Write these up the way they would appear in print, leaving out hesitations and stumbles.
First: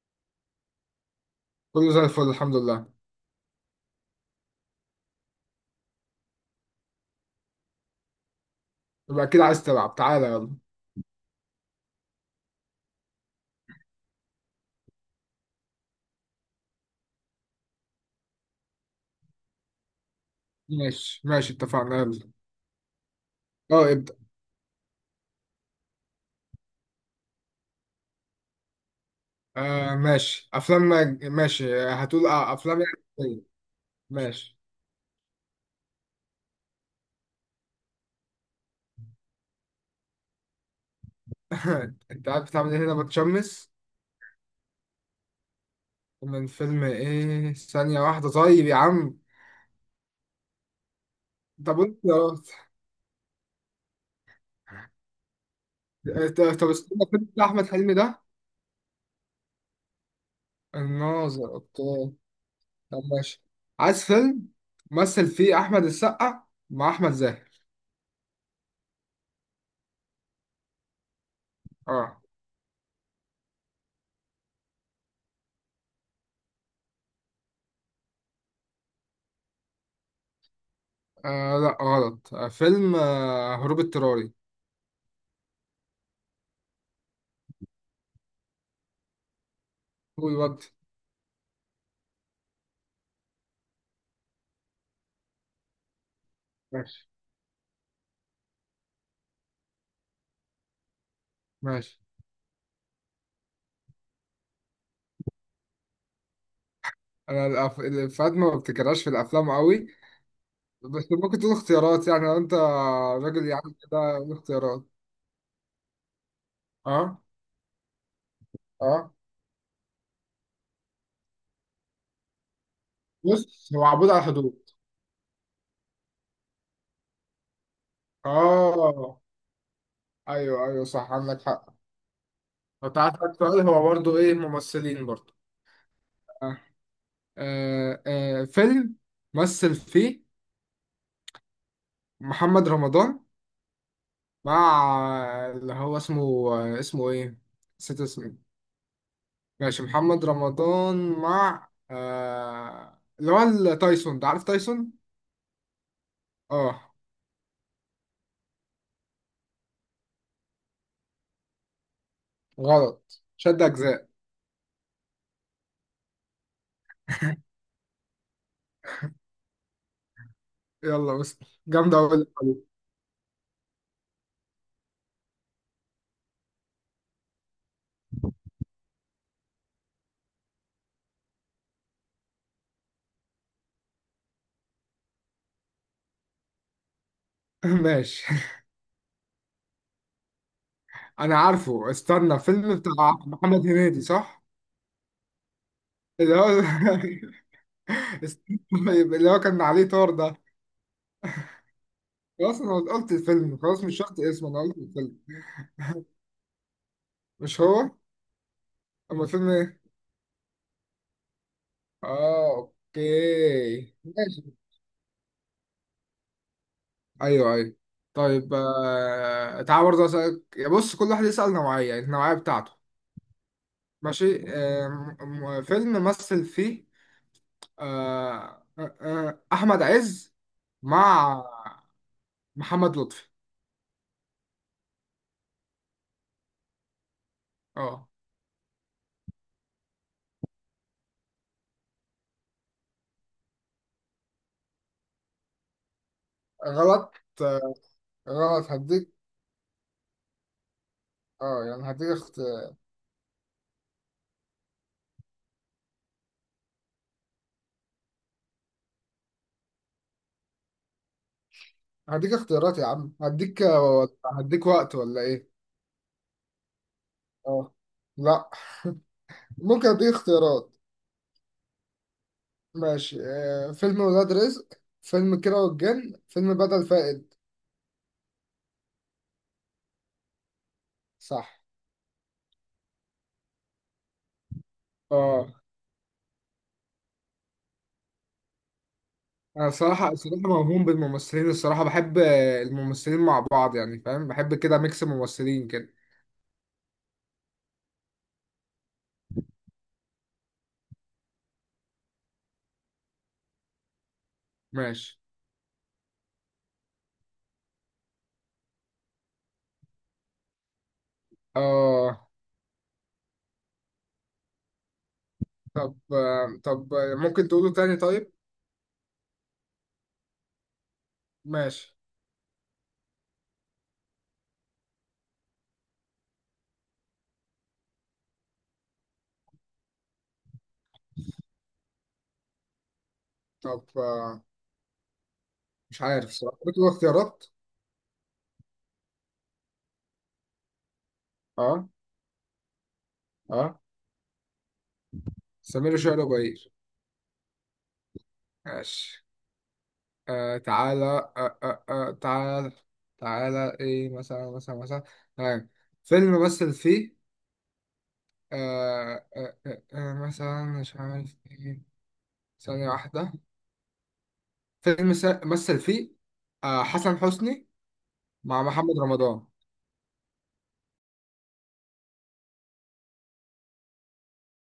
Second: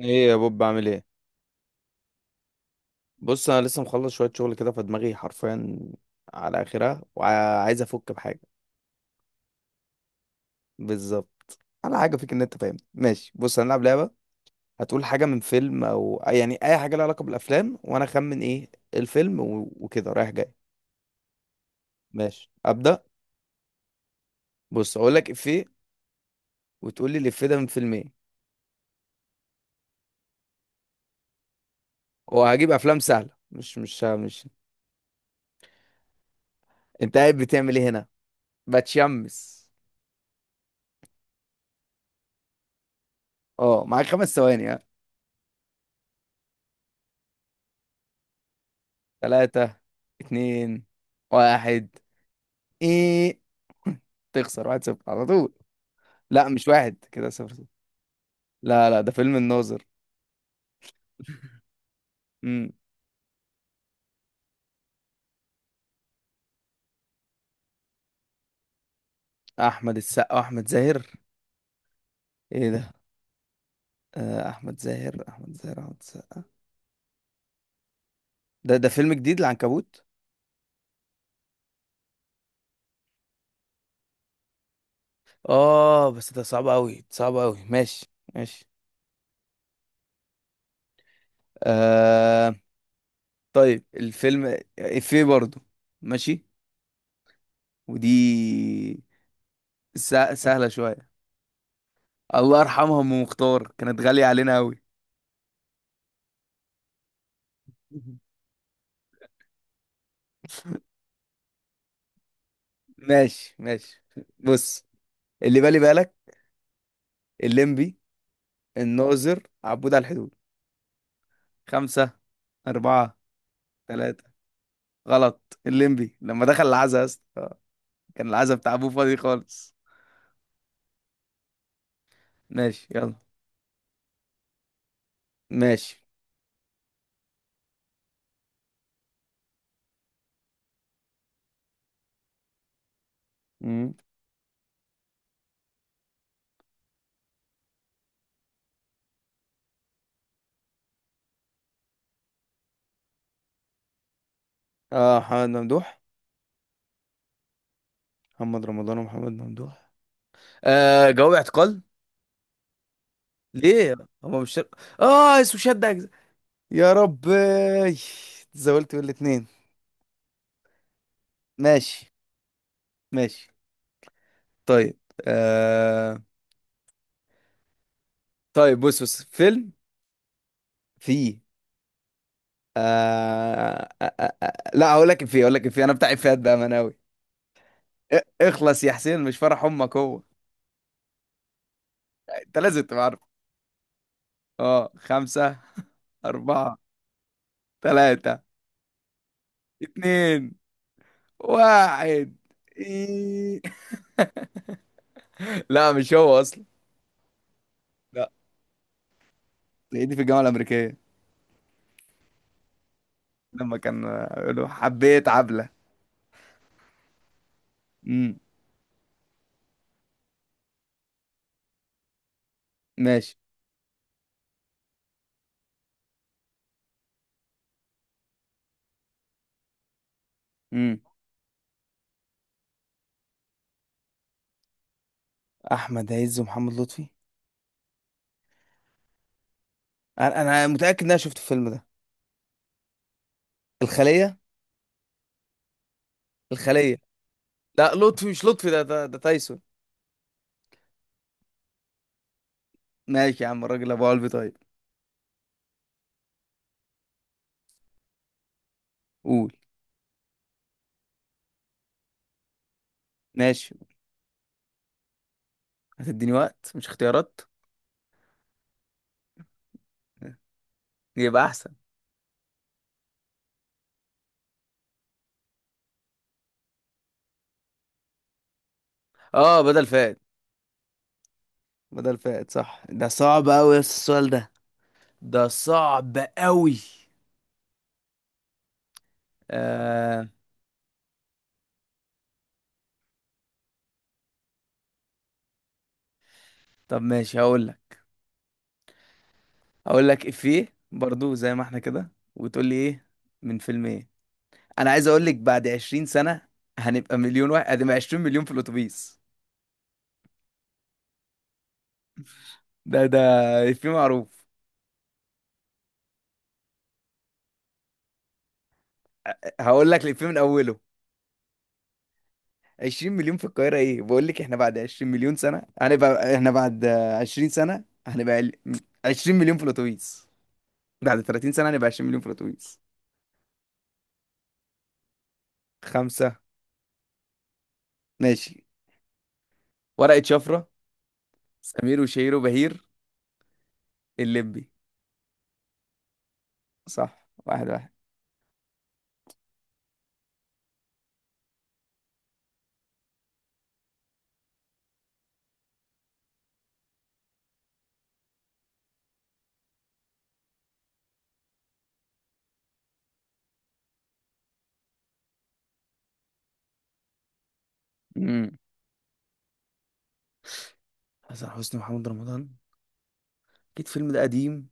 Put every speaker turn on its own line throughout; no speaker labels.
ايه يا بوب، بعمل ايه؟
كله زي الفل، الحمد لله.
بص، انا لسه مخلص شويه شغل كده فدماغي حرفيا على اخرها، وعايز افك بحاجه.
يبقى أكيد عايز تلعب، تعالى يلا.
بالظبط. على حاجه فيك ان انت فاهم، ماشي؟ بص هنلعب لعبه. هتقول حاجه من فيلم او يعني اي حاجه لها علاقه بالافلام، وانا اخمن ايه الفيلم، وكده رايح جاي.
ماشي ماشي، اتفقنا. يلا
ماشي، ابدا.
اه ابدأ.
بص، اقول لك افيه. وتقول لي الافيه ده من فيلم ايه.
آه ماشي، أفلام. ماشي، هتقول آه
وهجيب
أفلام
افلام
يعني.
سهله،
إيه؟
مش.
ماشي.
انت قاعد بتعمل ايه هنا، بتشمس؟
أنت عارف بتعمل إيه هنا؟ بتشمس.
اه، معاك خمس ثواني، ها.
من فيلم إيه؟ ثانية واحدة طيب يا عم.
ثلاثة. اتنين.
طب
واحد.
أنت؟
ايه. تخسر واحد صفر على طول. لا،
طب
مش
طب
واحد
استنى، فيلم
كده،
بتاع
صفر صفر.
أحمد حلمي ده؟
لا لا، ده فيلم الناظر.
الناظر، أوكي.
امم.
طب ماشي. عايز فيلم مثل فيه أحمد السقا مع أحمد زاهر.
احمد السقا، احمد زاهر.
اه.
ايه ده؟ آه، احمد زاهر، احمد زاهر، احمد السقا. ده فيلم جديد، العنكبوت.
لا غلط، فيلم هروب اضطراري.
اه بس ده صعب قوي صعب قوي، ماشي ماشي.
قول وقت.
آه. طيب، الفيلم افيه برضو. ماشي.
ماشي
ودي سهلة شوية.
ماشي.
الله يرحمها، ام مختار كانت غالية علينا قوي.
انا الافيهات ما بفتكرهاش في الافلام قوي، بس ممكن تقول اختيارات يعني، لو انت راجل
ماشي
يعني
ماشي.
كده قول اختيارات.
بص. اللي بالي بالك.
اه
الليمبي.
اه.
الناظر، عبود على الحدود. خمسة. أربعة.
بص، هو عبود على
ثلاثة.
الحدود.
غلط، الليمبي لما دخل العزا يا اسطى، كان العزا بتاع أبوه فاضي
اه.
خالص.
ايوه، صح عندك حق.
ماشي،
لو
يلا.
تعرف السؤال هو برضه ايه؟ ممثلين برضه.
ماشي.
آه. فيلم مثل فيه محمد رمضان
مم.
مع اللي هو اسمه، اسمه ايه؟ نسيت اسمه. ماشي، محمد رمضان مع اللي هو تايسون، ده عارف تايسون؟
اه، محمد ممدوح.
اه
محمد رمضان ومحمد ممدوح. آه، جواب اعتقال.
غلط، شد
ليه؟
أجزاء.
هما مش. اه، اسمه شد أجزاء. يا رب. تزولت بالاتنين.
يلا بس، جامدة
ماشي
أوي اللعبة دي.
ماشي. طيب، آه... طيب، بص بص فيلم. فيه. لا، هقول لك إفيه، هقول لك إفيه، أنا بتاع إفيهات بأمانة أوي.
ماشي
اخلص يا حسين، مش فرح أمك هو.
أنا عارفه، استنى،
أنت
فيلم
لازم تبقى
بتاع
عارف.
محمد هنيدي صح؟
أه، خمسة
اللي هو
أربعة. ثلاثة.
استنى، طيب، اللي هو كان عليه طار ده.
اتنين. واحد
خلاص أنا قلت الفيلم،
إيه.
خلاص مش شرط اسمه، أنا قلت الفيلم.
لا، مش هو أصلا.
مش هو؟
لا.
أما الفيلم إيه؟
هي دي في الجامعة الأمريكية.
آه
لما
أوكي
كان
ماشي.
يقولوا حبيت عبلة.
ايوه ايوه.
امم.
طيب تعال برضه اسالك. بص، كل واحد يسال نوعيه، يعني النوعيه بتاعته.
ماشي.
ماشي فيلم مثل فيه، آه احمد عز
امم.
مع محمد لطفي.
أحمد عز ومحمد لطفي.
اه
أنا متأكد إن أنا شفت الفيلم ده. الخلية. الخلية.
غلط. آه
لا، لطفي مش لطفي،
غلط هديك.
ده تايسون.
اه يعني هديك
ماشي يا عم، الراجل ابو قلبي طيب. قول.
هديك اختيارات يا عم، هديك
ماشي.
هديك وقت ولا ايه؟
هتديني وقت مش اختيارات؟
اه لا، ممكن اديك اختيارات.
يبقى احسن.
ماشي، فيلم ولاد رزق، فيلم كيرة والجن، فيلم بدل فائد.
اه، بدل فائد.
صح
بدل فائد صح. ده صعب قوي السؤال ده.
اه.
ده صعب قوي.
انا صراحة
آه...
صراحة موهوم بالممثلين، الصراحة بحب الممثلين مع بعض، يعني فاهم بحب كده ميكس ممثلين كده.
طب ماشي، هقول لك. هقول لك افيه برضو، زي ما احنا كده، وتقول لي ايه. من فيلم ايه. انا عايز
ماشي
اقول لك، بعد 20 سنة هنبقى مليون واحد ادي 20 مليون في الاتوبيس.
اه.
ده افيه معروف.
طب، ممكن تقوله تاني طيب؟
هقول لك الافيه من اوله.
ماشي.
20 مليون في القاهرة، ايه بقول لك، احنا بعد 20 مليون سنة هنبقى، احنا بعد 20 سنة هنبقى 20 مليون في الاتوبيس. بعد 30 سنة هنبقى 20 مليون في الاتوبيس.
طب آه، مش عارف
خمسة.
صراحة، بتقول اختيارات؟
ماشي. ورقة شفرة.
اه
سمير وشهير وبهير.
اه.
الليمبي.
سمير وشهير وبهير.
صح، واحد واحد.
ماشي، تعالى تعالى، تعالى ايه مثلا مثلا مثلا. آه. فيلم مثل فيه مثلا، مش عارف ايه. ثانية واحدة، فيلم مثل فيه حسن حسني
امم.
مع محمد رمضان.
حسن حسني ومحمد رمضان. اكيد الفيلم ده قديم.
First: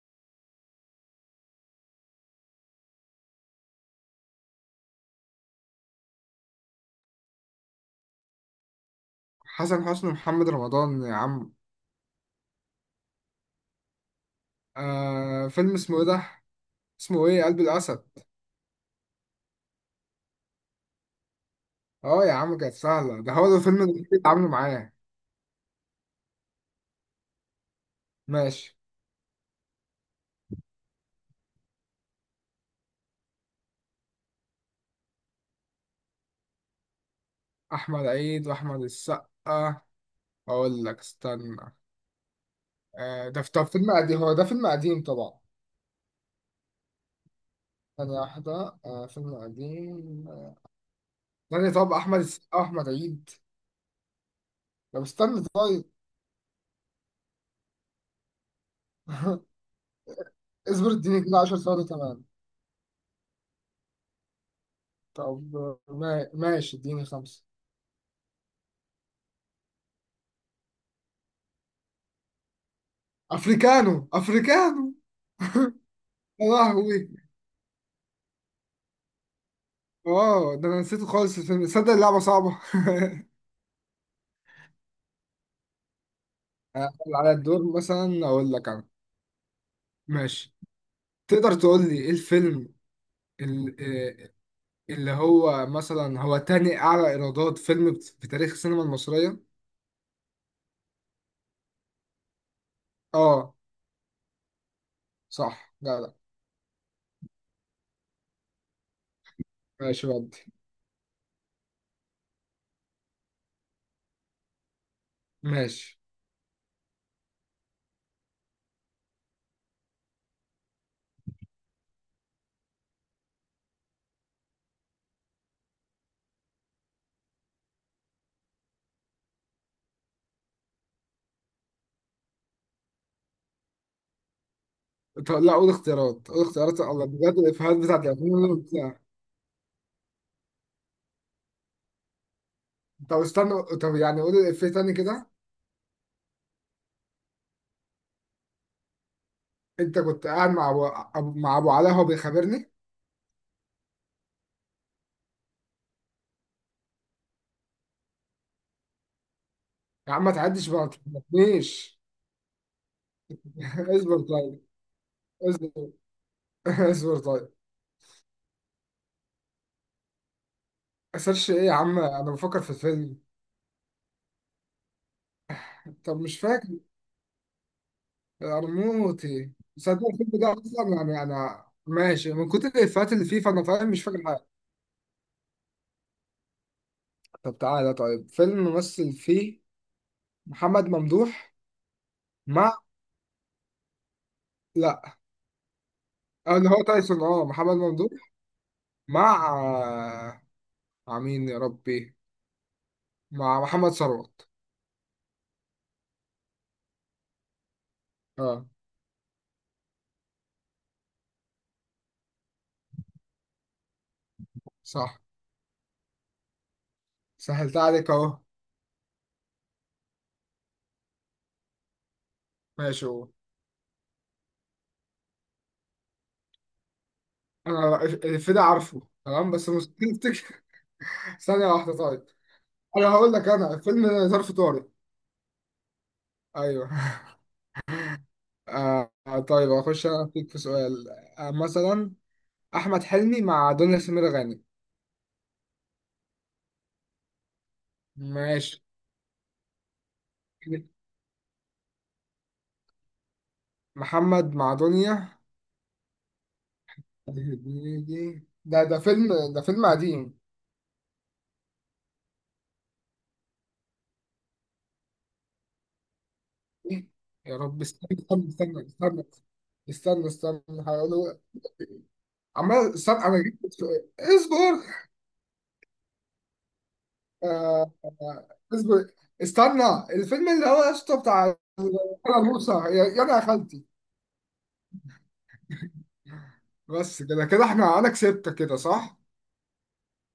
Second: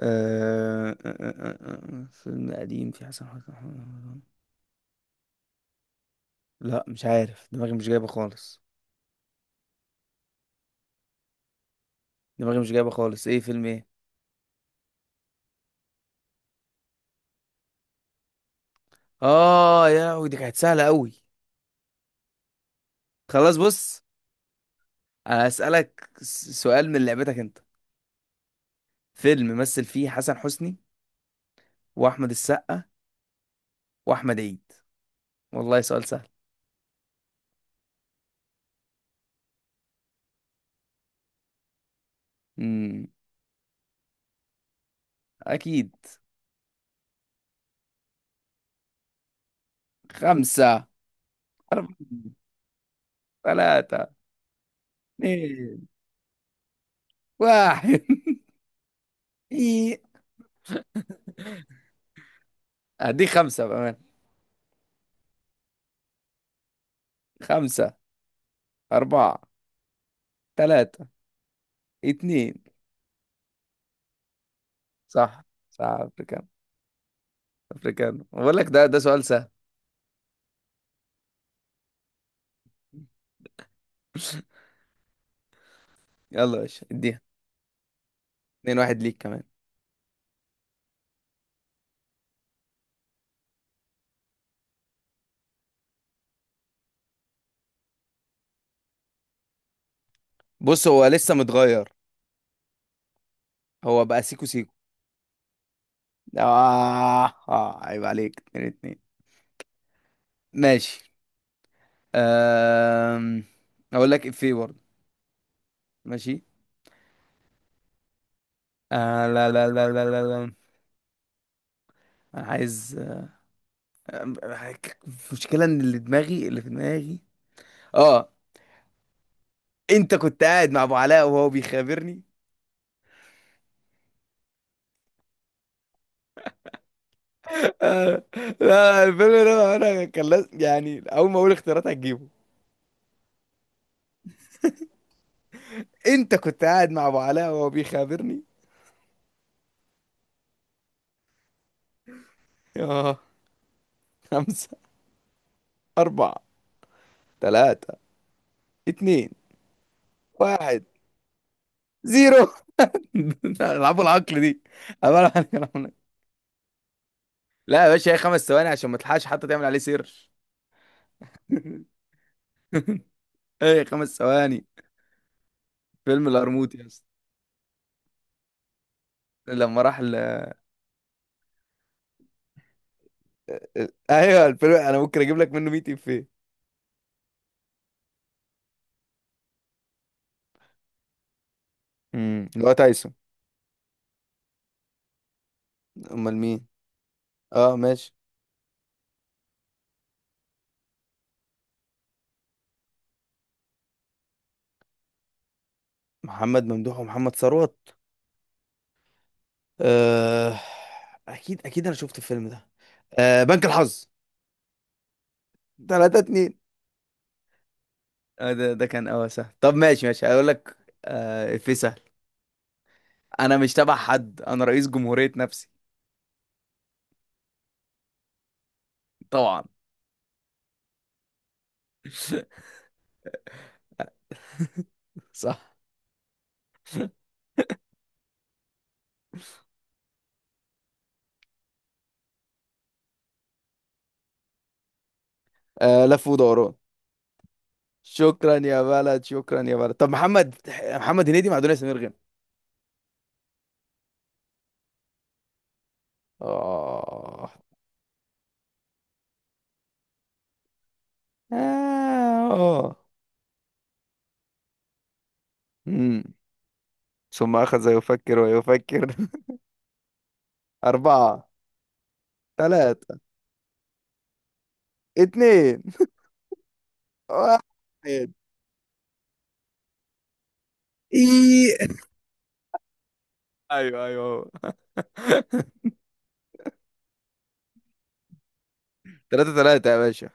أه... أه... أه... أه... أه، فيلم قديم في حسن حسني ومحمد رمضان. لا، مش عارف، دماغي مش جايبة خالص.
حسن حسني ومحمد رمضان يا عم.
دماغي مش جايبة خالص، ايه فيلم ايه.
فيلم اسمه ايه ده؟ اسمه ايه؟ قلب الاسد.
اه يا لهوي، دي كانت سهلة قوي.
اه يا عم كانت سهله، ده هو
خلاص،
الفيلم اللي
بص.
كنت اتعاملوا معاه.
هسألك سؤال من لعبتك انت.
ماشي،
فيلم مثل فيه حسن حسني واحمد السقا واحمد عيد. والله سؤال سهل.
احمد عيد واحمد السقا. اقول لك استنى.
امم.
ده في، طب فيلم قديم، هو ده فيلم قديم طبعا.
اكيد.
ثانية واحدة، فيلم قديم.
خمسة.
ثانية،
أربعة.
طب أحمد السقا وأحمد عيد.
ثلاثة.
طب استنى طيب.
اثنين. واحد إيه.
اصبر اديني كده 10 ثواني كمان.
هديك خمسة بأمان.
طب ماشي اديني خمسة.
خمسة. أربعة. ثلاثة. اثنين.
افريكانو افريكانو.
صح. صح،
يا
أفريكان.
لهوي.
أفريكان بقول لك، ده سؤال سهل.
اه ده انا نسيته خالص الفيلم، تصدق اللعبة صعبة.
يلا يا باشا،
هل
اديها.
على الدور مثلا اقول لك
اتنين،
انا؟
واحد ليك كمان.
ماشي، تقدر تقول لي ايه الفيلم، ال- آه، اللي هو مثلا هو تاني اعلى ايرادات فيلم في تاريخ السينما المصرية؟
بص، هو لسه متغير.
اه
هو بقى سيكو سيكو.
صح. لا لا.
عيب عليك، اتنين اتنين.
ماشي ودي.
ماشي. أم... أقول لك إفيه برضه.
ماشي.
ماشي. آه، لا لا لا لا لا لا. أنا عايز أم- المشكلة إن اللي في دماغي. آه. أنت كنت قاعد مع أبو علاء وهو بيخابرني.
طب لا، قول اختيارات، قول اختيارات، الله بجد الافيهات بتاعت
آه.
الافلام اللي
لا، الفيلم ده أنا كان يعني أول ما أقول اختيارات هتجيبه.
طب استنى، طب يعني قول الافيه تاني كده.
أنت كنت قاعد مع أبو علاء وهو بيخابرني.
انت كنت قاعد مع مع ابو علاء وهو بيخابرني.
آه. خمسة. أربعة. تلاتة. اتنين.
يا عم ما تعديش بقى،
واحد.
ما تخبطنيش.
زيرو. العبوا
اصبر
العقل
طيب.
دي، عبارة عن كلام
اصبر.
ناقص.
اصبر طيب.
لا يا باشا، هي خمس ثواني عشان ما تلحقش حتى تعمل عليه سيرش.
اسيرش ايه يا عم، انا بفكر في الفيلم.
ايه، خمس ثواني.
طب
فيلم
مش فاكر
القرموط يا اسطى.
ارموتي،
لما راح
صدق
ل...
الفيلم ده اصلا، يعني انا ماشي من كتر الافيهات اللي فيه، فانا فاهم، مش فاكر
ايوه
حاجه.
الفيلم انا ممكن اجيب لك منه 100 افيه.
طب تعالى طيب، فيلم ممثل فيه محمد ممدوح
امم، اللي هو
مع.
تايسون.
لا،
امال مين؟
اللي هو تايسون اه
اه،
محمد ممدوح.
ماشي.
مع مين يا ربي، مع محمد ثروت.
محمد ممدوح ومحمد ثروت.
اه
آه... اكيد اكيد، انا شفت الفيلم ده. بنك الحظ،
صح،
3-2.
سهلتها عليك اهو.
ده كان اه سهل. طب، ماشي ماشي، هقول لك. افيه سهل.
ماشي هو.
انا مش تبع حد، انا رئيس جمهورية نفسي.
انا الفيلم ده عارفه تمام،
طبعا.
بس مستحيل افتكر. ثانية واحدة طيب. انا هقول لك، انا فيلم ظرف طارق.
صح.
ايوه. طيب اخش انا فيك في سؤال. مثلا احمد حلمي مع دنيا سمير غانم.
آه، لف ودوران. شكرا يا
ماشي،
بلد، شكرا يا بلد. طب محمد، محمد هنيدي مع دنيا سمير غانم.
محمد مع دنيا.
اه.
ده فيلم، ده فيلم قديم.
اه. امم.
إيه؟
ثم
يا رب
أخذ
استنى
يفكر
استنى استنى
ويفكر.
استنى استنى استنى هقوله.
أربعة.
عمال
ثلاثة.
استنى، انا جبت السؤال. اصبر.
اتنين. واحد.
آه،
إيه.
آه، اصبر استنى. الفيلم اللي هو يا اسطى بتاع موسى، يا انا يا خالتي.
أيوه أيوه.
بس كده كده احنا، انا كسبت كده صح؟
ثلاثة ثلاثة يا باشا.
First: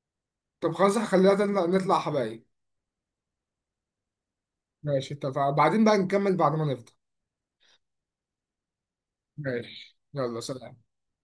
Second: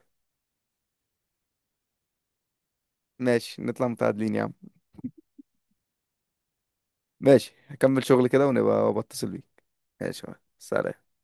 طب خلاص، خلينا نطلع نطلع حبايب.
ماشي، نطلع متعادلين يا عم.
ماشي اتفقنا، بعدين بقى نكمل بعد ما نفضى.
ماشي، هكمل شغل كده ونبقى بتصل بيك.
ماشي
ماشي.
يلا سلام.
سلام.